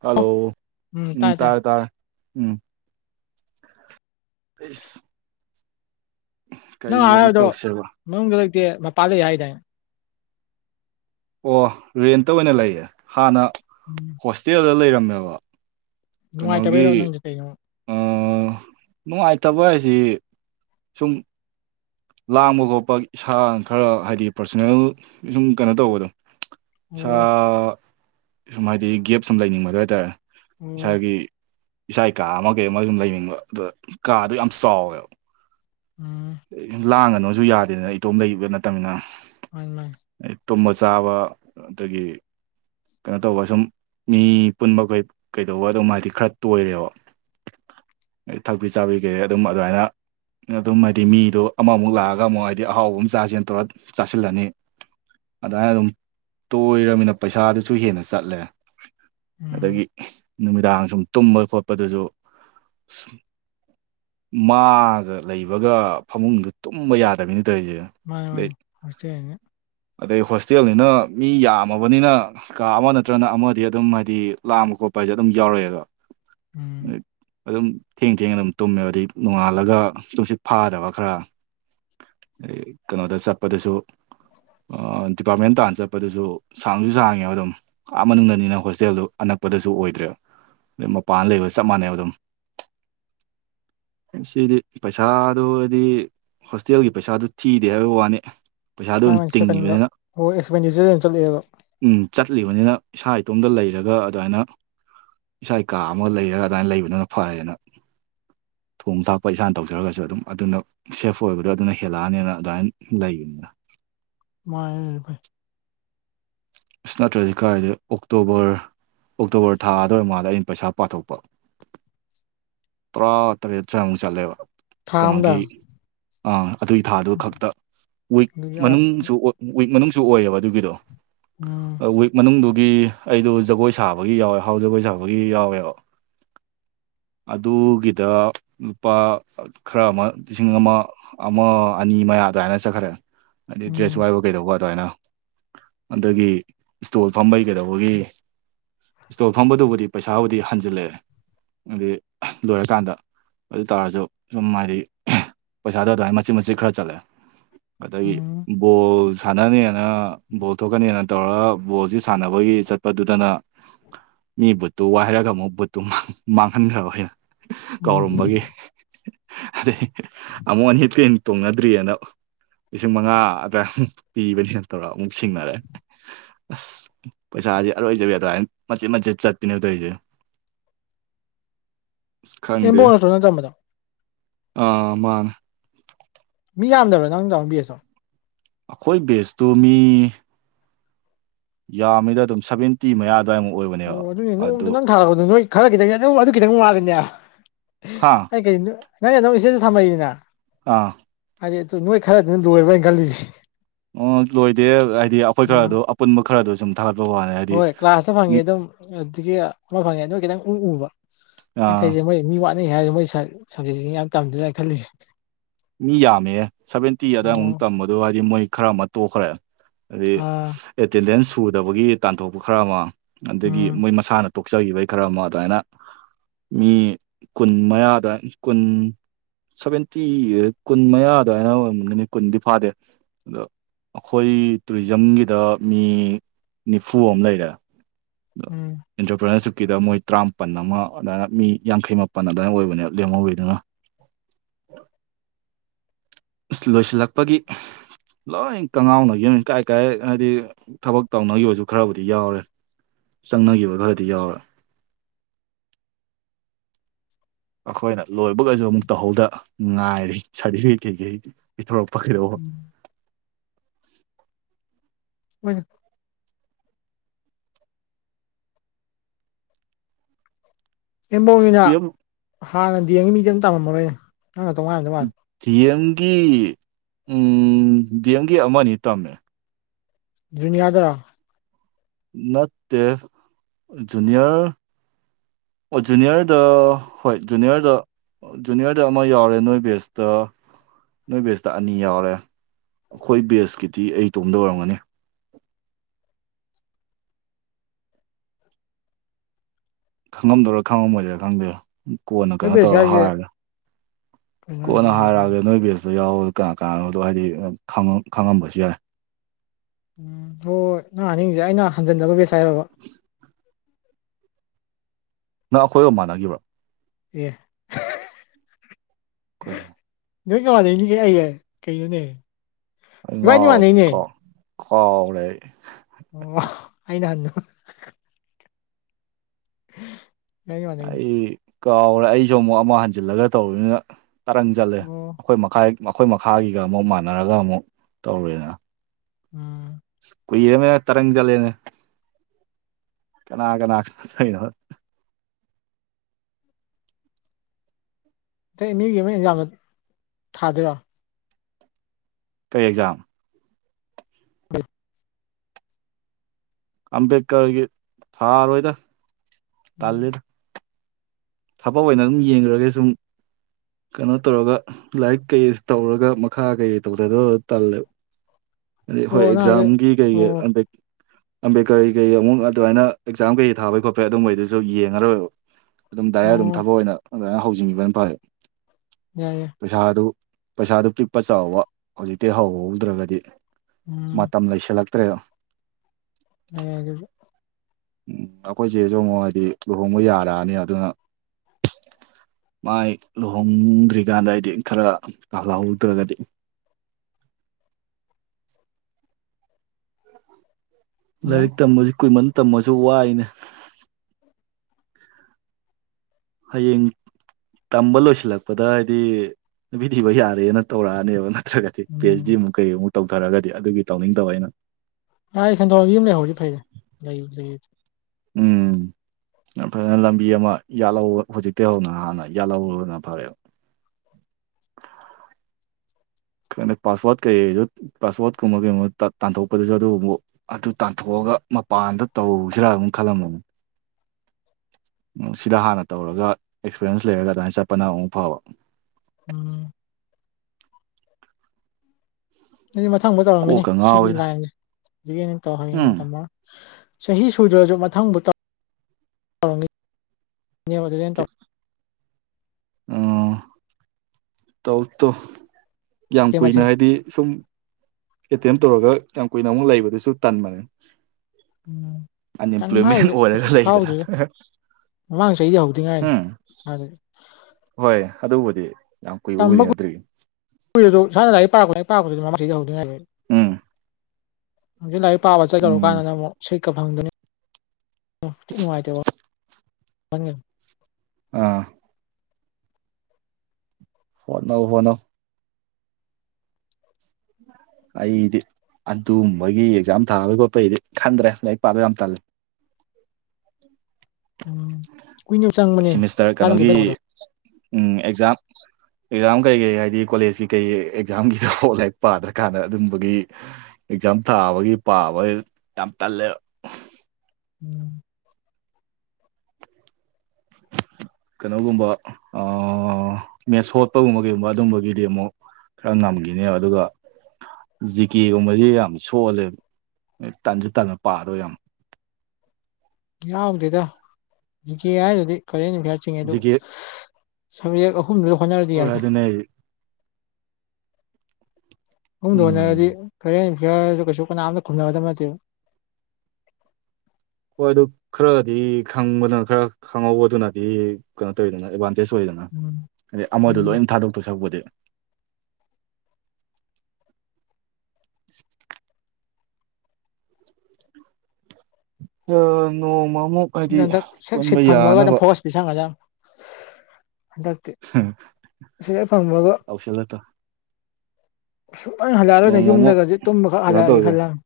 Hello ꯎꯝ ꯇꯥꯏ ꯇꯥꯏ ꯇꯥꯔꯦ ꯇꯥꯔꯦ ꯎꯝ ꯏꯁ ꯅꯪ ꯋꯥꯔꯤ ꯍꯥꯏꯗꯣ ꯇꯧꯁꯦꯕ ꯃꯅꯨꯡꯗ ꯂꯩꯇꯦ ꯃꯄꯥꯟ ꯂꯩ ꯍꯥꯏꯗꯥꯏꯅꯦ ꯑꯣ ꯔꯦꯟꯇ ꯑꯣꯏꯅ ꯂꯩꯔꯦ ꯍꯥꯟꯅ ꯎꯝ [inaudible] ꯍꯣꯁꯇꯦꯜꯗ ꯂꯩꯔꯝꯃꯦꯕ ꯀꯅꯣꯒꯤ ꯅꯨꯡꯉꯥꯏꯇꯕꯩꯔꯣ ꯅꯪꯗꯤ ꯀꯩꯅꯣ ꯑꯥ ꯅꯨꯡꯉꯥꯏꯇꯕ ꯍꯥꯏꯁꯤ ꯁꯨꯝ ꯂꯥꯡꯕ ꯈꯣꯠꯄ ꯏꯁꯥ ꯈꯔ ꯍꯥꯏꯗꯤ ꯄꯔꯁꯣꯅꯦꯜ ꯒꯤ ꯁꯨꯝ ꯀꯩꯅꯣ ꯇꯧꯕꯗꯣ ꯏꯁꯥ ꯑꯣ ꯁꯨꯝ ꯍꯥꯏꯗꯤ ꯒꯦꯞ ꯁꯨꯝ ꯂꯩꯅꯤꯡꯕꯗꯣ ꯍꯥꯏꯇꯥꯔꯦ ꯑꯣ ꯏꯁꯥꯒꯤ ꯏꯁꯥꯏ ꯀꯥ ꯑꯃ ꯀꯩ ꯑꯃ ꯁꯨꯝ ꯂꯩꯅꯤꯡꯕ ꯑꯗꯨ ꯀꯥꯗꯣ ꯌꯥꯝ ꯆꯥꯎꯋꯦꯕ ꯑ [inaudible] ꯂꯥꯡꯒꯅꯣꯁꯨ ꯌꯥꯗꯦꯗꯅ ꯏꯇꯣꯝ ꯂꯩꯕ ꯅꯠꯇꯕꯅꯤꯅ ꯃꯥꯅꯤ ꯃꯥꯅꯤ ꯑꯩ ꯇꯨꯝꯕ ꯆꯥꯕ ꯑꯗꯒꯤ ꯀꯩꯅꯣ ꯇꯧꯕ ꯁꯨꯝ ꯃꯤ ꯄꯨꯟꯕ ꯀꯩ ꯀꯩꯗꯧꯕ ꯑꯗꯨꯝ ꯍꯥꯏꯗꯤ ꯈꯔ ꯇꯣꯏꯔꯦꯕ ꯊꯥꯛꯄꯤ ꯆꯥꯕꯤ ꯀꯩ ꯑꯃꯥ ꯑꯗꯨꯝ ꯑꯗꯨꯃꯥꯏꯅ ꯑꯗꯨꯝ ꯍꯥꯏꯗꯤ ꯃꯤꯗꯣ ꯑꯃꯥ ꯃꯨꯛ ꯂꯥꯛꯑꯒ ꯑꯃꯨꯛ ꯍꯥꯏꯗꯤ ꯑꯍꯥꯎꯕ ꯑꯝ ꯆꯥꯖꯦꯅ ꯇꯧꯔ ꯆꯥꯁꯤꯜꯂꯅꯤ ꯑꯗꯥꯏꯅ ꯑꯗꯨꯝ ꯇꯣꯏꯔꯅꯤꯅ ꯄꯩꯁꯥꯗꯨꯁꯨ ꯍꯦꯟꯅ ꯆꯠꯂꯦ ꯎꯝ ꯑꯗꯒꯤ ꯅꯨꯃꯤꯗꯥꯡ ꯁꯨꯝ ꯇꯨꯝꯕ ꯈꯣꯠꯄꯗꯁꯨ ꯁꯨꯝ ꯃꯥꯒ ꯂꯩꯕꯒ ꯐꯃꯨꯡꯗꯨ ꯇꯨꯝꯕ ꯌꯥꯗꯕꯤꯅꯤ ꯇꯧꯔꯤꯖꯦ ꯃꯥꯅꯤ ꯃꯥꯅꯤ ꯍꫭꯏꯇꯦꯜ ꯅꯤꯅ ꯑꯗꯩ ꯍꯣꯁꯇꯦꯜꯅꯤꯅ ꯃꯤ ꯌꯥꯝꯃꯥꯕꯅꯤꯅ ꯀꯥ ꯑꯃꯥ ꯅꯠꯇ꯭ꯔꯅ ꯑꯃꯥꯗꯤ ꯑꯗꯨꯝ ꯍꯥꯏꯗꯤ ꯂꯥꯡꯕ ꯈꯣꯠꯄ ꯍꯥꯏꯖꯦ ꯑꯗꯨꯝ ꯌꯥꯎꯔꯛꯑꯦꯕ ꯎꯝ ꯑꯗꯨꯝ ꯊꯦꯡ ꯊꯦꯡꯅ ꯑꯗꯨꯝ ꯇꯨꯝꯃꯦꯕ ꯑꯗꯩ ꯅꯣꯡꯉꯥꯜꯂꯒ ꯇꯨꯝꯁꯤꯠ ꯐꯥꯗꯕ ꯈꯔ ꯑꯗꯩ ꯀꯩꯅꯣꯗ ꯆꯠꯄꯗꯁꯨ ꯑ ꯥꯗꯤꯄꯥꯔꯠꯃꯦꯟ ꯇꯥꯟꯅ ꯆꯠ ꯆꯠꯄꯗꯁꯨ ꯁꯥꯡꯖꯨ ꯁꯥꯡꯉꯦꯕ ꯑꯗꯨꯝ ꯑꯥ ꯃꯅꯨꯡꯗꯅꯤꯅ ꯍꯣꯁꯇꯦꯜꯗꯨ ꯑꯅꯛꯄꯗꯁꯨ ꯑꯣꯏꯗ꯭ꯔꯦ ꯑꯗꯨꯝ ꯃꯄꯥꯟ ꯂꯩꯕꯒ ꯆꯞ ꯃꯥꯟꯅꯩꯕ ꯑꯗꯨꯝ ꯁꯤꯗꯤ ꯄꯩꯁꯥ ꯑꯗꯨꯑꯣꯏꯗꯤ ꯍꯣꯁꯇꯦꯜꯒꯤ ꯄꯩꯁꯥꯗꯨ ꯊꯤꯗꯦ ꯍꯥꯏꯕ ꯋꯥꯅꯤ꯫ ꯄꯩꯁꯥꯗꯨ ꯑꯗꯨꯝ ꯃꯥꯅꯤ ꯃꯥꯅꯤ ꯁꯦꯀꯟꯗ ꯇꯤꯡꯉꯤꯕꯅꯤꯅ ꯑꯦꯛꯁꯄꯦꯟꯗꯤꯆꯥꯔ ꯌꯥꯝ ꯆꯠꯂꯦꯕ꯫ ꯎꯝ ꯆꯠꯂꯤꯕꯅꯤꯅ ꯏꯁꯥ ꯏꯇꯣꯝꯇ ꯂꯩꯔꯒ ꯑꯗꯨꯃꯥꯏꯅ꯫ ꯏꯁꯥꯒꯤ ꯀꯥ ꯑꯃꯒ ꯂꯩꯔꯒ ꯑꯗꯨꯃꯥꯏꯅ ꯂꯩꯕꯗꯨꯅ ꯐꯔꯦꯅ꯫ ꯊꯣꯡ ꯊꯥꯛꯄ ꯏꯁꯥꯅ ꯇꯧꯖꯔꯒꯁꯨ ꯑꯗꯨꯝ꯫ ꯑꯗꯨꯅ ꯁꯦꯐ ꯑꯣꯏꯕꯗꯣ ꯑꯗꯨꯅ ꯍꯦꯜꯂꯛꯑꯅꯤꯅ ꯑꯗꯨꯃꯥꯏꯅ ꯂꯩꯈꯤꯕꯅꯤꯅ꯫ ꯃꯥꯥꯏ ꯐꯩ ꯏꯁ ꯅꯇ꯭ꯔꯗꯤ ꯀꯥꯏꯗꯤ ꯑꯣꯛꯇꯣꯕꯔ꯫ ꯑꯣꯛꯇꯣꯕꯔ ꯊꯥ ꯗ ꯑꯣꯏꯔ ꯃꯥꯜꯂꯦ ꯑꯩꯅ ꯄꯩꯁꯥ ꯄꯥꯊꯣꯛꯄ꯫ ꯇꯔꯥꯇꯔꯦꯠ ꯁ꯭ꯋꯥꯏꯃꯨꯛ ꯆꯠꯂꯦꯕ ꯊꯥ ꯑꯝꯗ ꯀꯩꯅꯣꯒꯤ꯫ ꯑꯥ ꯑꯗꯨꯒꯤ ꯊꯥꯗꯨ ꯈꯛꯇ ꯋꯤꯛ ꯑꯗꯨꯗꯤ ꯑꯥ ꯃꯅꯨꯡꯁꯨ ꯋꯤꯛ ꯃꯅꯨꯡꯁꯨ ꯑꯣꯏꯌꯦꯕ ꯑꯗꯨꯒꯤꯗꯣ꯫ ꯎꯝ꯫ ꯋꯤꯛ ꯃꯅꯨꯡꯗꯨꯒꯤ ꯑꯩꯗꯨ ꯖꯒꯣꯏ ꯁꯥꯕꯒꯤ ꯌꯥꯎꯋꯦ ꯍꯥꯎ ꯖꯒꯣꯏ ꯁꯥꯕꯒꯤ ꯌꯥꯎꯋꯦꯕ꯫ ꯑꯗꯨꯒꯤꯗ ꯂꯨꯄꯥ ꯈꯔ ꯑꯃ ꯂꯤꯁꯤꯡ ꯑꯃ꯫ ꯑꯃ ꯑꯅꯤ ꯃꯌꯥ ꯑꯗꯨꯃꯥꯏꯅ ꯆꯠꯈ꯭ꯔꯦ ꯑꯗꯩ ꯗ꯭ꯔꯦꯁ ꯎꯝ ꯋꯥꯏꯕ ꯀꯩꯗꯧꯕ ꯑꯗꯨꯃꯥꯏꯅ꯫ ꯑꯗꯒꯤ ꯏꯁ꯭ꯇꯣꯜ ꯐꯝꯕꯩ ꯀꯩꯗꯧꯕꯒꯤ꯫ ꯏꯁꯇꯣꯜ ꯐꯝꯕꯗꯨꯕꯨꯗꯤ ꯄꯩꯁꯥꯕꯨꯗꯤ ꯍꯟꯖꯤꯜꯂꯛꯑꯦ ꯑꯗꯨꯗꯤ ꯂꯣꯏꯔꯀꯥꯟꯗ꯫ ꯑꯗꯨꯇꯥꯥꯔꯁꯨ ꯁꯨꯝ ꯍꯥꯏꯗꯤ ꯄꯩꯁꯥꯗꯣ ꯑꯗꯨꯃꯥꯏ ꯃꯆꯤꯠ ꯃꯆꯤ ꯈꯔ ꯆꯠꯂꯛꯑꯦ꯫ ꯑꯗꯒꯤ ꯎꯝ ꯕꯣꯜ ꯁꯥꯟꯅꯅꯦꯅ ꯕꯣꯜ꯫ ꯅꯦꯅ ꯇꯧꯔꯒ ꯕꯣꯜꯁꯤ ꯁꯥꯟꯅꯕꯒꯤ ꯆꯠꯄꯗꯨꯗꯅ꯫ [inaudible] ꯃꯤ ꯕꯨꯠꯇꯨ ꯋꯥꯏꯔꯒ ꯑꯃꯨꯛ ꯕꯨꯠꯇꯨ ꯃꯥꯡꯍꯟꯈ꯭ꯔꯕ ꯎꯝ ꯀꯧꯔꯝꯕꯒꯤ꯫ ꯑꯗꯩ ꯑꯃꯨꯛ ꯑꯅꯤ ꯍꯦꯛꯇ ꯇꯣꯡꯅꯗ꯭ꯔꯤꯑꯅ꯫ ꯂꯤꯁꯤꯡ ꯃꯉꯥ ꯑꯗꯨꯋꯥꯏꯃꯨꯛ ꯄꯤꯕꯅꯤꯅꯠꯇꯧꯔ ꯑꯃꯨꯛ ꯁꯤꯡꯅꯔꯦ꯫ ꯑꯁ ꯄꯩꯁꯥꯥꯁꯦ ꯑꯔꯣꯏꯖꯕ ꯑꯗꯨꯥꯏꯅ ꯃꯆꯦꯠ ꯃꯆꯦꯠ ꯆꯠꯇꯅꯦ ꯇꯧꯔꯤꯁꯦ꯫ [inaudible] ꯈꯪꯗꯦ ꯑꯦꯝꯕꯣ ꯅꯠꯇ꯭ꯔꯣ ꯅꯪ ꯇꯝꯕꯗꯣ ꯑꯥ ꯃꯥꯅꯦ꯫ ꯃꯤ ꯌꯥꯝꯗꯕ꯭ꯔꯥ ꯅꯪ [unintelligible] ꯕꯦꯁꯇꯣ꯫ ꯑꯩꯈꯣꯏ ꯕꯦꯁꯇꯨ ꯃꯤ ꯌꯥꯝꯃꯤꯗ ꯑꯗꯨꯝ ꯁꯕꯦꯟꯇꯤ ꯃꯌꯥꯗ ꯑꯣ ꯑꯗꯨꯅꯦ ꯅꯣꯡꯃꯇꯣ ꯅꯪ ꯊꯥꯔꯛꯄꯗꯣ ꯅꯣꯏ ꯈꯔ ꯈꯤꯇꯪ ꯑꯗꯨꯝ ꯑꯗꯨ ꯈꯤꯇꯪ ꯃꯥꯜꯂꯤꯅꯦ꯫ ꯍꯥ ꯑꯩ ꯀꯩ ꯅꯣ ꯏꯁꯇꯦꯇꯁ ꯊꯝꯃꯥꯛꯏꯗꯅ꯫ ꯑꯥ ꯍꯥꯏꯗꯤ ꯑꯗꯨ ꯅꯣꯏ ꯈꯔꯗꯨꯅ ꯂꯣꯏꯔ꯭ꯔ ꯍꯥꯏꯅ ꯈꯜꯂꯤꯁꯦ꯫ ꯑꯣ ꯂꯣꯏꯗꯦ ꯍꯥꯏꯗꯤ ꯑꯩꯈꯣꯏ ꯑꯥ ꯈꯔꯗ ꯑꯄꯨꯟꯕ ꯈꯔꯗ ꯁꯨꯝ ꯊꯥꯒꯠꯄ ꯋꯥꯅꯤ ꯍꯥꯏꯗꯤ꯫ ꯑꯗꯨꯒꯤ ꯑꯃ ꯐꯪꯉꯦ ꯅꯣꯏ ꯈꯤꯇꯪ ꯎ ꯎꯕ ꯑꯥ ꯅꯈꯩꯁꯦ ꯃꯣꯏ ꯃꯤꯠ ꯅ ꯍꯥꯏꯔꯤ ꯃꯣꯏ ꯁꯞꯖꯦꯛꯁꯤ ꯌꯥꯝ ꯇꯝꯗꯣꯏꯅ ꯈꯜꯂꯤꯁꯦ꯫ ꯃꯤ ꯌꯥꯝꯃꯦꯌꯦ ꯁꯚꯦꯟꯇꯤ ꯑꯗꯨꯗ ꯑꯣ ꯑꯃꯨꯛ ꯇꯝꯕꯗꯨꯣ ꯍꯥꯏꯗꯤ ꯃꯣꯏ ꯈꯔ ꯑꯃ ꯇꯣꯛꯈ꯭ꯔꯦ꯫ ꯑꯗꯩ ꯑꯥ ꯑꯦꯇꯦꯟꯗꯦꯟꯁ ꯁꯨꯗꯕꯒꯤ ꯇꯥꯟꯊꯣꯛꯄ ꯈꯔ ꯑꯃ ꯑꯗꯒꯤ ꯎꯝ ꯃꯣꯏ ꯃꯁꯥꯅ ꯇꯣꯛꯆꯈꯤꯕꯩ ꯈꯔ ꯑꯃ ꯑꯗꯨꯃꯥꯏꯅ ꯃꯤ ꯀꯨꯟ ꯃꯌꯥꯗ ꯀꯨꯟ ꯁꯕꯦꯟꯇꯤ꯫ ꯀꯨꯟ ꯃꯌꯥ ꯑꯗꯨꯃꯥꯏꯅ ꯑꯣꯏꯔꯝꯃꯝꯒꯅꯤ ꯀꯨꯟꯗꯤ ꯐꯥꯗꯦ ꯑꯗꯣ ꯑꯩꯈꯣꯏ ꯇꯨꯔꯤꯖꯝꯒꯤꯗ ꯃꯤ ꯅꯤꯐꯨ ꯑꯃ ꯂꯩꯔꯦ꯫ ꯎꯝ ꯑꯦꯟꯇꯔꯄ꯭ꯔꯤꯅꯔꯁꯤꯞꯀꯤꯗ ꯃꯣꯏ ꯇꯔꯥꯃꯥꯄꯟ ꯑꯃ ꯑꯗꯨꯃꯥꯏꯅ ꯃꯤ ꯌꯥꯡꯈꯩ ꯃꯥꯄꯟ ꯑꯗꯨꯃꯥꯏꯅ ꯑꯣꯏꯕꯅꯦ ꯂꯦꯝꯍꯧꯔꯤꯗꯨꯅ꯫ ꯑꯁ ꯂꯣꯏꯁꯤꯜꯂꯛꯄꯒꯤ ꯂꯣꯏ ꯀꯉꯥꯎꯅꯈꯤꯕ ꯀꯥꯏ ꯀꯥꯏ ꯍꯥꯏꯗꯤ ꯊꯕꯛ ꯇꯧꯅꯒꯤ ꯑꯣꯏꯁꯨ ꯈꯔꯕꯨꯗꯤ ꯌꯥꯎꯔꯦ꯫ ꯆꯪꯅꯈꯤꯕ ꯈꯔꯗꯤ ꯌꯥꯎꯔꯦ꯫ ꯑꯩꯈꯣꯏꯅ ꯂꯣꯏꯕꯒꯩꯁꯨ ꯑꯃꯨꯛ ꯇꯧꯍꯧꯗ ꯉꯥꯏꯔꯤ ꯁꯥꯔꯇꯤꯐꯤꯀꯦꯠ ꯀꯩꯀꯩꯩꯗꯤ ꯄꯤꯊꯣꯔꯛꯄ ꯀꯩꯗꯧꯕ꯫ ꯎꯝ ꯍꯣꯏꯅꯦ ꯑꯁ ꯀ‌ꯦꯝꯕꯣꯅꯤꯅ ꯇꯨꯌꯦꯜꯞ ꯍꯥꯟꯅ ꯗ‌ꯦꯝ ꯒꯤ ꯃꯤꯗꯤ ꯑꯃꯇ ꯇꯝꯃꯝꯃꯔꯣꯏꯅꯦ ꯅꯪ ꯅꯇꯣꯝꯉꯥꯏꯔꯝ ꯗ‌ꯣꯏ ꯃꯥꯂ‌ꯦ ꯗ‌ꯦꯝ ꯒꯤ ꯑꯝ ꯗ‌ꯦꯝꯒꯤ ꯑꯃ ꯑꯅꯤ ꯇꯝꯃꯦ ꯗꯨꯅꯤꯌꯥꯗꯔ ꯅꯠꯇꯦ ꯖꯨꯅꯤꯌꯔ ꯑꯣ ꯖꯨꯅꯤꯌꯔꯗ ꯍꯣꯏ ꯖꯨꯅꯤꯌꯔꯗ ꯖꯨꯅꯤꯌꯔꯗ ꯑꯃ ꯌꯥꯎꯔꯦ ꯅꯣꯏ ꯕꯦꯁꯇ ꯅꯣꯏ ꯕꯦꯁꯇ ꯑꯅꯤ ꯌꯥꯎꯔꯦ ꯑꯩꯈꯣꯏ ꯕꯦꯁꯀꯤꯗꯤ ꯑꯩ ꯏꯇꯣꯝꯗ ꯑꯣꯏꯔꯝꯒꯅꯤ ꯈꯪꯉꯝꯗꯣꯏꯔꯥ ꯈꯉꯝꯃꯣꯏꯗ‌ꯣꯔꯥ ꯈꯪꯗ‌ꯦ ꯀꯣꯟꯅ ꯅꯣꯏ ꯀꯩꯅꯣ ꯕꯦꯁ ꯇꯧꯔꯒ ꯍꯥꯏꯁꯦ ꯍꯥꯏꯔꯒꯦ ꯀꯩꯅꯣ ꯍꯥꯏꯁꯦ ꯀꯣꯟꯅ ꯑꯩ ꯕꯦꯁ ꯍꯥꯏꯁꯦ ꯍꯥꯏꯔꯛꯑꯒꯦ ꯅꯣꯏ ꯕꯦꯁꯇꯨ ꯌꯥꯎ ꯀꯅꯥ ꯀꯅꯥ ꯅꯣꯗꯣ ꯍꯥꯏꯗꯤ ꯈꯪ ꯈꯪꯉꯝꯕꯁꯨ ꯌꯥꯏ ꯎꯝ ꯍꯣꯏ ꯍꯣꯏ ꯅꯪ ꯍꯥꯅꯤꯡꯁꯦ ꯑꯩꯅ ꯍꯟꯖꯟꯗꯕꯒꯦꯁ ꯍꯥꯏꯔꯕ ꯅꯪ ꯑꯩꯈꯣꯏꯒ ꯃꯥꯟꯅꯒꯤꯕ꯭ꯔꯣ ꯑꯦ ꯀꯩ ꯅꯣꯏ ꯒ ꯃꯥꯟꯅꯩꯅꯤꯅ‌ꯦ ꯑꯩ ꯀꯩꯅꯣꯅꯦ ꯏꯕꯥꯅꯤ [unintelligible] ꯃꯥꯟꯅꯩꯅꯦ ꯀ ꯀꯥꯎꯔ‌ꯦ ꯑꯩ ꯑꯣ ꯑꯩꯅ ꯍꯟ ꯏꯕꯥꯅꯤ ꯃꯥꯟꯅꯩꯅꯦ ꯑꯩ ꯀꯥꯎꯔꯦ ꯑꯩꯖꯨ ꯑꯃꯨꯛ ꯑꯃ ꯍꯟꯖꯤꯜꯂꯒ ꯇꯧꯋꯤꯅꯤꯅ ꯇꯔꯪ ꯆꯠꯂꯦ ꯑꯣ ꯑꯩꯈꯣꯏ ꯃꯈꯥꯏ ꯃꯈꯣꯏ ꯃꯈꯥꯒꯤꯒ ꯑꯃꯨꯛ ꯃꯥꯟꯅꯔꯒ ꯑꯃꯨꯛ ꯇꯧꯔꯦꯅ ꯎꯝ ꯀꯨꯏꯔꯃꯦꯅ ꯇꯔꯪ ꯆꯠꯂꯦꯅꯦ ꯀꯅꯥ ꯀꯅꯥ ꯈꯗꯣꯏꯅꯣ ꯆꯍꯤ ꯑꯅꯤꯒꯤ ꯑꯃ ꯑꯦꯛꯖꯥꯝꯗ‌ꯣ ꯊꯥꯗꯣꯏꯔꯣ ꯀꯔꯤ ꯑꯦꯛꯖꯥꯝ [inaudible] ꯑꯝꯕꯦꯗꯀꯔꯒꯤ ꯊꯥꯔꯣꯏꯗ ꯎꯝ ꯇꯜꯂꯤꯗ ꯊꯕꯛ ꯑꯣꯏꯅ ꯑꯗꯨꯝ ꯌꯦꯡꯒ꯭ꯔꯒ‌ꯦ ꯁꯨꯝ ꯀꯩꯅꯣ ꯇꯧꯔꯒ ꯂꯥꯏꯔꯤꯛ ꯀꯩ ꯇꯧꯔꯒ ꯃꯈꯥ ꯀꯩ ꯀꯩ ꯇꯧꯗꯗꯧ ꯇꯜꯂꯦꯕ ꯑꯗꯩ ꯍꯣꯏ ꯑꯣ ꯅꯪꯁꯦ ꯑꯦꯛꯖꯥꯝꯒꯤ ꯀꯩꯒꯤ ꯑꯣ ꯑꯝꯕ‌ꯦꯛ ꯑꯝꯕꯦꯀꯔ ꯒꯤ ꯀꯩꯒꯤ ꯑꯃꯨꯛ ꯑꯗꯨꯃꯥꯏꯅ ꯑꯦꯛꯖꯥꯝ ꯀꯩ ꯀꯩ ꯊꯥꯕꯩ ꯈꯣꯠꯄꯩ ꯑꯗꯨꯝꯕꯩꯗꯨꯁꯨ ꯌꯦꯡꯉꯔꯣꯏꯕ ꯑꯗꯨꯝ ꯗꯥꯏꯔꯦꯛ ꯑꯗꯨꯝ ꯑꯣ ꯊꯕꯛ ꯑꯣꯏꯅ ꯑꯗꯨꯥꯃꯥꯏꯅ ꯍꯧꯖꯤꯟꯒꯤꯕꯅ ꯐꯔꯦ ꯌꯥꯏꯌꯦ ꯄꯩꯁꯥꯗꯨ ꯄꯩꯁꯥꯗꯨ ꯄꯤꯛꯄ ꯆꯥꯎꯕ ꯍꯧꯖꯤꯛꯇꯤ ꯍꯧꯍꯧꯗ꯭ꯔꯒꯗꯤ ꯎꯝ ꯃꯇꯝ ꯂꯩꯁꯜꯂꯛꯇ꯭ꯔꯦꯗ [unintelligible] ꯎꯝ ꯑꯩꯈꯣꯏꯆ‌ꯦꯁꯨ ꯑꯃꯨꯛ ꯍꯥꯏꯗꯤ ꯂꯨꯍꯣꯡꯕ ꯌꯥꯔꯛꯑꯅꯤ ꯑꯗꯨꯅ ꯃꯥꯏ ꯂꯨꯍꯣꯡꯗ꯭ꯔꯤꯀꯥꯟꯗ ꯑꯩꯗꯤ ꯈꯔ ꯇꯥꯜꯍꯧꯗ꯭ꯔꯒꯗꯤ ꯌꯥꯏ ꯂꯥꯏꯔꯤꯛ ꯇꯝꯁꯨ ꯀꯨꯏꯃꯟ ꯇꯝꯃꯁꯨ ꯋꯥꯏꯅꯦ ꯍꯌꯦꯡ ꯇꯝꯕ ꯂꯣꯏꯁꯤꯜꯂꯛꯄꯗ ꯍꯥꯏꯗꯤ ꯅꯨꯄꯤ ꯊꯤꯕ ꯌꯥꯔꯦꯅ ꯇꯧꯔꯛꯑꯅꯦꯕ ꯑꯗꯨꯒꯗꯤ ꯄꯤ ꯑꯩꯁ ꯗꯤ ꯎꯝ ꯑꯃꯨꯛ ꯀꯩꯃꯨꯛ ꯇꯧꯊꯔꯒꯗꯤ ꯑꯗꯨꯒꯤ ꯇꯧꯅꯤꯡ ꯇꯕ ꯑꯩꯅ ꯋꯥꯏ ꯁꯪꯇ‌‌ꯣꯛ ꯌꯨꯝ ꯂꯩꯍꯧꯔꯗꯤ ꯐꯩ [unintelligible] ꯎꯝ ꯅꯇꯔꯒ ꯂꯝꯕꯤ ꯑꯃ ꯌꯥꯜꯍꯧꯕ ꯍꯧꯖꯤꯛꯇꯩ ꯍꯧꯅ ꯍꯥꯟꯅ ꯌꯥꯜꯍꯧꯕꯅ ꯐꯔꯦꯕ ꯈꯪꯗ‌ꯦ ꯄꯥꯁꯋꯥꯗ ꯀꯩꯗꯨ ꯄꯥꯁꯋꯥꯠ ꯀꯨꯝꯕ ꯀꯩꯒꯨꯝꯕ ꯇꯥꯟ ꯇꯥꯟꯊꯣꯛꯄꯗꯁꯨ ꯑꯗꯨꯃꯨꯛ ꯑꯗꯨ ꯇꯥꯟꯊꯣꯛꯑꯒ ꯃꯄꯥꯟꯗ ꯇꯧꯁꯤꯔꯥꯅ ꯈꯂꯝꯕ [inaudible] ꯁꯤꯗ ꯍꯥꯟꯅ ꯇꯧꯔꯒ ꯑꯦꯛꯁꯄꯔꯦꯟꯁ ꯂꯩꯔꯒ ꯑꯗꯨꯃꯥꯏꯅ ꯆꯠꯄꯅ ꯑꯃꯨꯛ ꯐꯕ ꯎꯝ ꯑꯩ ꯃꯊꯪꯗ ꯃꯨꯛ ꯇꯧꯔꯝꯒꯤꯅꯤ ꯀꯣꯛꯀ ꯁꯤꯒꯤ ꯉꯥꯎꯋꯤꯗ ꯂꯥꯏꯟ ꯖꯤꯒꯤ ꯑꯩꯅ ꯇꯧꯍꯟꯅꯤꯡꯕ ꯎꯝ ꯊꯕꯛ ꯆꯍꯤ ꯁꯨꯗ꯭ꯔꯁꯨ ꯃꯊꯪꯕꯨ [unintelligible] ꯑꯥ ꯇꯧ ꯇꯣ ꯌꯥꯝ ꯇꯧꯔꯛꯇꯦ ꯀꯨꯏꯅ ꯃꯁꯤꯁꯦ ꯍꯥꯏꯗꯤ ꯁꯨꯝ ꯑꯦꯇꯦꯝ ꯇꯧꯔꯒ ꯌꯥꯝ ꯀꯨꯏꯅ ꯑꯃꯨꯛ ꯂꯩꯕꯗꯨꯁꯨ ꯇꯟꯕꯅꯦ ꯎꯝ ꯇꯟꯕ ꯑꯟꯑꯦꯝꯄ꯭ꯂꯣꯏꯃꯦꯟ ꯍꯥꯏꯁꯦ ꯀꯩꯁꯨ ꯑꯣꯏꯔꯒ ꯂꯩꯗꯅ ꯈꯥꯎꯗꯦꯗ ꯃꯃꯥꯡ ꯆꯍꯤꯗꯤ ꯍꯧꯗꯉꯥꯏ ꯎꯝ ꯏꯁꯗꯩ ꯍꯣꯏ ꯑꯗꯨꯕꯨꯗꯤ ꯌꯥꯝ ꯀꯨꯏꯕꯕꯨꯗꯤ ꯅꯠꯇ꯭ꯔꯤ ꯀꯏꯔꯣ ꯁꯅ ꯂꯥꯏꯛ ꯄꯥꯛꯄ ꯄꯥꯛꯄ ꯍꯥꯏ ꯎꯝ ꯍꯧꯖꯤꯛ ꯂꯥꯏꯔꯤꯛ ꯄꯥꯕ ꯆꯠ ꯇꯧꯔ ꯎꯝ ꯀꯥꯟꯗꯅ ꯑꯃꯨꯛ ꯁꯤꯠꯀ ꯐꯪꯗꯣꯏꯅꯤ ꯊꯤ ꯅꯨꯡꯉꯥꯏꯇꯦꯕ [unintelligible] ꯑꯥ ꯐꯣꯟ ꯐꯣꯟ ꯑꯩꯗꯤ ꯑꯗꯨꯒꯨꯝꯕꯒꯤ ꯑꯦꯛꯖꯥꯝ ꯊꯥꯕꯒꯤ ꯈꯣꯠꯄꯩꯗꯤ ꯈꯟꯗ꯭ꯔꯦ ꯂꯥꯏꯔꯤꯛ ꯄꯥꯗ ꯌꯥꯝ ꯇꯜꯂꯦ ꯎꯝ ꯀꯨꯏꯅ ꯆꯪꯕꯅꯦ ꯁꯤꯃꯤꯁꯇꯔ ꯆꯥꯗꯣ ꯀꯩꯅꯣꯒꯤ ꯎꯝ ꯑꯦꯛꯖꯥꯝ ꯑꯦꯛꯖꯥꯝ ꯀꯩ ꯀꯩ ꯍꯥꯏꯗꯤ ꯀꯣꯂꯦꯖꯀꯤ ꯀꯩ ꯑꯦꯛꯖꯥꯝꯒꯤꯁꯨ ꯂꯥꯏꯔꯤꯛ ꯄꯥꯗ꯭ꯔꯀꯥꯟꯗ ꯑꯗꯨꯝꯕꯒꯤ ꯑꯦꯛꯖꯥꯝ ꯊꯥꯕꯒꯤ ꯄꯥꯕ ꯌꯥꯝ ꯇꯜꯂꯦ ꯎꯝ ꯀꯩꯅꯣꯒꯨꯝꯕ ꯃꯦꯠꯁꯣꯠꯄꯒꯨꯝꯕ ꯀꯩꯒꯨꯝꯕ ꯑꯗꯨꯝꯕꯒꯤꯗꯤ ꯑꯃꯨꯛ ꯈꯔ ꯉꯝꯈꯤꯅꯦꯕ ꯑꯗꯨꯒ ꯖꯤ ꯀꯦꯒꯨꯝꯕꯕꯁꯤꯦ ꯌꯥꯝ ꯁꯣꯛꯍꯜꯂꯦꯕ ꯇꯟꯁꯨ ꯇꯟꯅ ꯄꯥꯗꯣꯏ ꯌꯥꯝ ꯌꯥꯎꯗꯦꯗ ꯖꯤ ꯀꯦ ꯍꯥꯏꯗꯨꯗꯤ ꯀꯔꯦꯟ ꯑꯦꯐꯤꯌꯥꯔ ꯆꯤꯡꯉꯦ ꯑꯗꯨ ꯖꯤꯀꯦ ꯁꯕꯖꯦꯛ ꯀꯅꯕ ꯍꯣꯠꯔꯗꯤ ꯍꯣꯏ ꯍꯥꯏꯗꯦ ꯑꯗꯨꯅꯦ ꯑꯨꯝꯗ ꯍꯣꯠꯅꯔꯗꯤ ꯎꯝ ꯀꯔꯦꯟ ꯑꯦꯐꯤꯌꯥꯔꯁꯨ ꯀꯩꯁꯨ ꯀꯅꯥꯝꯇ ꯈꯨꯝꯅꯒꯗꯕ ꯅꯠꯇꯦꯕ ꯍꯣꯏ ꯑꯗꯨ ꯈꯔꯗꯤ ꯈꯪꯕꯗꯅ ꯈꯔ ꯈꯪꯍꯧꯕꯗꯨꯅꯗꯤ ꯀꯩꯅꯣ ꯇꯧꯋꯤꯗꯅ ꯑꯦꯗꯚꯥꯟꯇꯦꯖ ꯑꯣꯏꯗꯅ ꯎꯝ ꯍꯥꯏꯗꯤ ꯑꯃꯗ ꯎꯝ ꯂꯣꯏ ꯊꯥꯗꯣꯛꯇ ꯁꯛꯄꯗꯤ [unintelligible] ꯑ ꯅꯣꯡꯃ ꯑꯃꯨꯛ ꯍꯟꯗꯛ ꯁꯛ ꯁꯤꯠ ꯐꯪꯕꯒ ꯑꯗꯨꯝ ꯐꯣꯀꯁ ꯄꯤꯁꯟꯒ꯭ꯔꯗꯥꯕꯅꯤ ꯍꯟꯗꯛꯇꯤ ꯁꯤꯗ ꯍꯦꯛ ꯐꯪꯕꯒꯥ ꯇꯧꯁꯤꯜꯂꯛꯇ ꯁꯨꯡꯍꯜ ꯍꯜꯂꯛꯑꯔꯣꯏꯅꯦ ꯅꯣꯡꯃꯃꯨꯛ ꯌꯨꯝꯗꯒꯁꯦ ꯇꯨꯝꯕꯈꯛ ꯀꯩꯅꯣ ꯍꯂꯛꯑꯒꯦ ꯇꯧꯁꯦ ꯈꯜꯂꯅꯤ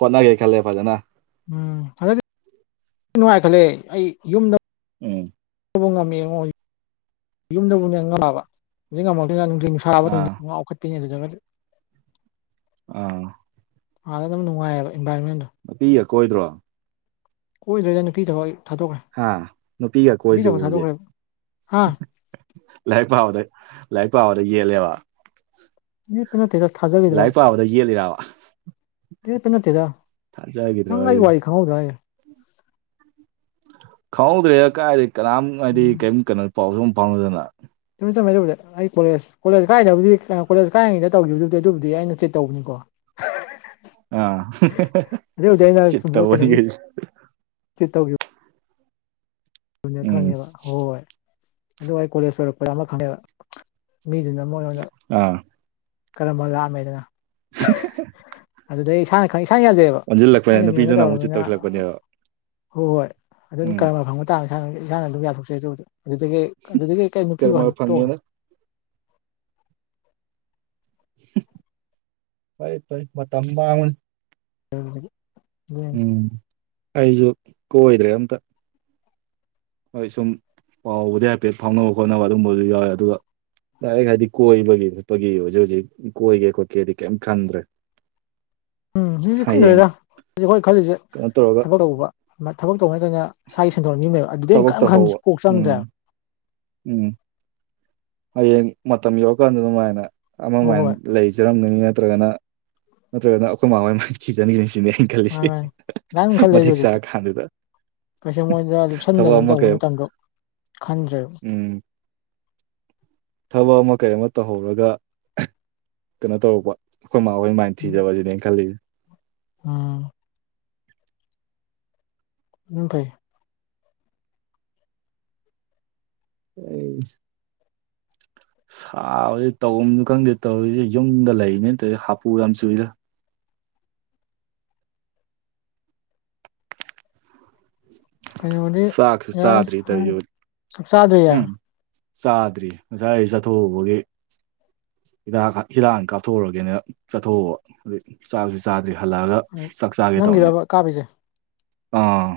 ꯍꯣꯠꯅꯒꯦ ꯈꯜꯂꯦ ꯐꯖꯅ ꯎꯝ ꯑꯗꯨꯗꯗꯤ ꯅꯨꯡꯉꯥꯏꯈꯠꯂꯦ ꯑꯩ ꯌꯨꯝꯗ ꯎꯝ ꯉꯝꯃꯦꯉꯣ ꯌꯨꯝꯗꯕꯨ ꯉꯝꯕ ꯉꯝꯃꯛꯇꯣꯏ ꯅꯨꯡꯊ ꯑꯥ ꯊꯥꯕꯈꯠꯄꯤꯅꯦ ꯑꯗꯨꯗ ꯑ ꯑꯥꯗ ꯑꯗꯨ ꯅꯨꯡꯉꯥꯏꯑꯕ ꯏꯟꯚꯥꯔꯣꯃꯦꯟꯗꯣ ꯅꯨꯄꯤꯒ ꯀꯣꯏꯗ꯭ꯔꯣ ꯀꯣꯏꯗ꯭ꯔꯦꯗꯥ ꯅꯨꯄꯤꯒꯤ ꯊꯕꯛ ꯊꯥꯗꯣꯛꯈ꯭ꯔꯦ ꯍꯥꯥ ꯅꯨꯄꯤꯒ ꯅꯨꯄꯤ ꯀꯣꯏꯗ꯭ꯔꯥꯕꯣ ꯊꯕꯛ ꯊꯥꯗꯣꯛꯈ꯭ꯔꯦꯕ ꯍꯥ ꯍꯧꯖꯤꯛ ꯂꯥꯏꯔꯤꯛ ꯄꯥꯕꯗ ꯂꯥꯏꯔꯤꯛ ꯄꯥꯕꯗ ꯌꯦꯜꯂꯦꯕ ꯌꯦꯠꯄ ꯅꯠꯇꯦꯒ ꯊꯥꯖꯈꯤꯗ꯭ꯔꯕ ꯂꯥꯏꯔꯤꯛ ꯄꯥꯕꯗ ꯌꯦꯠꯂꯤꯔꯕ ꯂꯦꯄ ꯅꯠꯇꯦꯗ ꯅꯪ ꯑꯩ ꯋꯥꯔꯤ ꯈꯪꯍꯧꯗ꯭ꯔꯣ ꯈꯪꯍꯧꯗ꯭ꯔꯦ ꯀꯥꯏꯗ ꯀꯅꯥꯝ ꯍꯥꯏꯗꯤ ꯀꯔꯤꯝ ꯀꯩꯅꯣ ꯄꯥꯎꯁꯨ ꯐꯪꯅꯗꯅ ꯆꯨꯝꯃꯦ ꯆꯨꯝꯃꯦ ꯑꯩ ꯀꯣꯂꯦꯖ ꯀꯣꯂꯦꯖ ꯀꯥꯏꯗꯕꯨꯗꯤ ꯀꯣꯂꯦꯖ ꯀꯥꯏꯔꯤꯉꯩꯗ ꯇꯧꯈꯤꯕꯗꯨꯕꯨꯗꯤ ꯑꯗꯨꯕꯨꯗꯤ ꯑꯩꯅ ꯆꯤꯠ ꯇꯧꯕꯅꯤꯀꯣ ꯑ ꯑꯗꯨꯕꯨꯗꯤ ꯑꯩꯅ ꯆꯤꯠ ꯁꯨꯝ ꯀꯩꯅꯣꯒꯤ ꯇꯩꯕꯅꯤꯒ ꯆꯤꯠ ꯇꯧꯕꯤꯌꯨ ꯅꯦ ꯎꯝ ꯈꯪꯉꯦꯕ ꯍꯣꯏ ꯍꯣꯏ ꯑꯗꯨ ꯑꯩ ꯀꯣꯂꯦꯖ ꯄꯔꯛꯄ ꯑꯃ ꯈꯪꯉꯦꯕ ꯃꯤꯗꯨꯅ ꯃꯣꯏꯉꯣꯟꯗ ꯑꯥ ꯀꯔꯝꯕ ꯂꯥꯛꯑꯝꯃꯦꯗꯅ [inaudible] ꯑꯗꯨꯗ ꯑꯩ ꯏꯁꯥ ꯈꯪ ꯏꯁꯥꯅ ꯌꯥꯜꯖꯦꯕ ꯑꯣꯟꯁꯤꯜꯂꯛꯄꯅꯦ ꯑꯩꯅ ꯃꯤꯉꯣꯟꯗ ꯅꯨꯄꯤꯗꯨꯅ ꯑꯃꯨꯛ ꯆꯤꯠ ꯇꯧꯔꯕꯅꯤꯅ ꯇꯧꯁꯤꯜꯂꯛꯄꯅꯦꯕ ꯍꯣꯏ ꯍꯣꯏ ꯑꯗꯨꯝ ꯎꯝ ꯀꯔꯝꯕ ꯐꯒꯣ ꯇꯥꯡ ꯏꯁꯥꯅ ꯏꯁꯥꯅ ꯑꯗꯨꯝ ꯌꯥꯊꯣꯛꯆꯩ ꯇꯧꯕ ꯑꯗꯨꯗꯒꯤ ꯑꯗꯨꯗꯒꯤ ꯀꯩ ꯅꯨꯄꯤ ꯀꯔꯃ ꯋꯥꯟ ꯇꯣꯛꯉꯦ ꯐꯪꯉꯦꯅ ꯐꯔ ꯐ ꯃ ꯇꯝꯕ ꯎꯝꯗꯤ ꯎꯝ ꯑꯩꯁꯨ ꯀꯣꯏꯗ꯭ꯔꯦ ꯑꯝꯇ ꯍꯣꯏ ꯁꯨꯝ ꯄꯥꯎꯕꯨꯗꯤ ꯍꯥꯏꯐꯦꯠ ꯐꯥꯎꯅꯕ ꯈꯣꯠꯅꯕ ꯑꯗꯨꯝꯕꯁꯨ ꯌꯥꯎꯋꯦ ꯑꯗꯨꯒ ꯂꯥꯏ ꯍꯥꯏꯗꯤ ꯀꯣꯏꯕꯒꯤ ꯈꯣꯠꯄꯒꯤ ꯍꯧꯖꯤꯛ ꯍꯧꯖꯤꯛ ꯀꯣꯏꯒꯦ ꯈꯣꯠꯀꯦꯗꯤ ꯀꯩꯝ ꯈꯟꯗ꯭ꯔꯦ [unintelligible] ꯎꯝ ꯍꯧꯖꯤꯛꯖꯤꯛ ꯍꯌꯦꯡ ꯈꯨꯨꯝꯗꯔꯤꯦꯗ ꯍꯧ ꯑꯩꯈꯣꯏ ꯈꯜꯂꯤꯁꯦ ꯀꯩꯅꯣ ꯇꯧꯔꯒ ꯊꯕꯛ ꯇꯧꯕ ꯊꯕꯛ ꯇꯧꯕ ꯅꯠꯇ꯭ꯔꯅ ꯏꯁꯥꯒꯤ ꯁꯦꯟꯊꯣꯗ ꯂꯝꯕꯤ ꯑꯃꯥ ꯂꯩꯕ ꯑꯗꯨꯗꯩꯩ ꯊꯕꯛ ꯍꯦꯟ ꯈꯟꯁꯨ ꯇꯧꯍꯧꯕ ꯀꯣꯛ ꯎꯝ ꯆꯪꯗ꯭ꯔꯦꯕ ꯎꯝ ꯍꯌꯦꯡ ꯃꯇꯝ ꯌꯧꯔꯀꯥꯟꯗ ꯑꯗꯨꯃꯥꯏꯅ ꯍꯣꯏ ꯑꯃꯃꯥꯏꯅ ꯍꯣꯏ ꯂꯩꯖꯔꯝꯒꯅꯤ ꯅꯠꯇ꯭ꯔꯒꯅ ꯅꯠꯇ꯭ꯔꯒꯅ ꯑꯩꯈꯣꯏꯃꯥꯡ ꯃꯣꯏ ꯃ ꯊꯤꯖꯅꯈꯤꯕꯅꯤ ꯁꯤꯅꯦ ꯃꯥꯅꯤ ꯈꯜꯂꯤꯁꯦ ꯃꯥꯅꯤ ꯃꯇꯤꯛ ꯆꯥꯔꯀꯥꯟꯗꯨꯗ ꯀꯩꯁꯦ ꯃꯣꯏꯗ ꯊꯕꯛ ꯂꯨꯞꯁꯟꯗꯗꯅ ꯑꯃ ꯇꯧꯕꯩ ꯀꯩ ꯃꯇꯝꯗꯣ ꯈꯟꯗ꯭ꯔꯦꯕ ꯎꯝ ꯊꯕꯛ ꯑꯃ ꯀꯩ ꯑꯃ ꯇꯧꯍꯧꯔꯒ ꯀꯩꯅꯣ ꯇꯧꯔꯛꯄ ꯑꯩꯈꯣꯏ ꯃꯥꯍꯣꯏ ꯃꯥꯏ ꯊꯤꯖꯕ ꯁꯤꯗ ꯈ ꯎꯝ ꯎꯝ ꯐꯥꯏ ꯑꯩ ꯁꯥꯎꯗꯤꯦ ꯇꯧꯝꯁꯨ ꯈꯪꯗꯦ ꯇꯧꯔꯤꯁꯦ ꯌꯨꯝꯗ ꯂꯩꯅꯦ ꯇꯧꯦ ꯍꯥꯄꯨ ꯌꯥꯝ ꯆꯨꯏꯔ ꯀꯩꯅꯕꯗꯤ ꯆꯥꯛꯁꯨ ꯌꯥꯏ ꯆꯥꯗ꯭ꯔꯤ ꯍꯥꯏ ꯇꯧꯔꯤꯁꯦ ꯎꯝ ꯆꯥꯗ꯭ꯔꯤ ꯉꯁꯥꯏ ꯆꯠꯊꯣꯛꯕꯒꯤ ꯍꯤꯗꯥꯛ ꯍꯤꯗꯥꯛ ꯀꯥꯞꯊꯣꯛꯎꯔꯒꯦꯅ ꯆꯠꯊꯣꯛꯕ ꯑꯗꯨꯩ ꯆꯥꯕꯁꯤ ꯆꯥꯗ꯭ꯔꯤ ꯍꯜꯂꯛꯑꯒ ꯆꯥꯛ ꯆꯥꯒꯦ ꯇꯧꯅꯤ ꯅꯪꯒꯤꯔꯕ ꯀꯥꯞꯄꯤꯁꯦ ꯑꯥ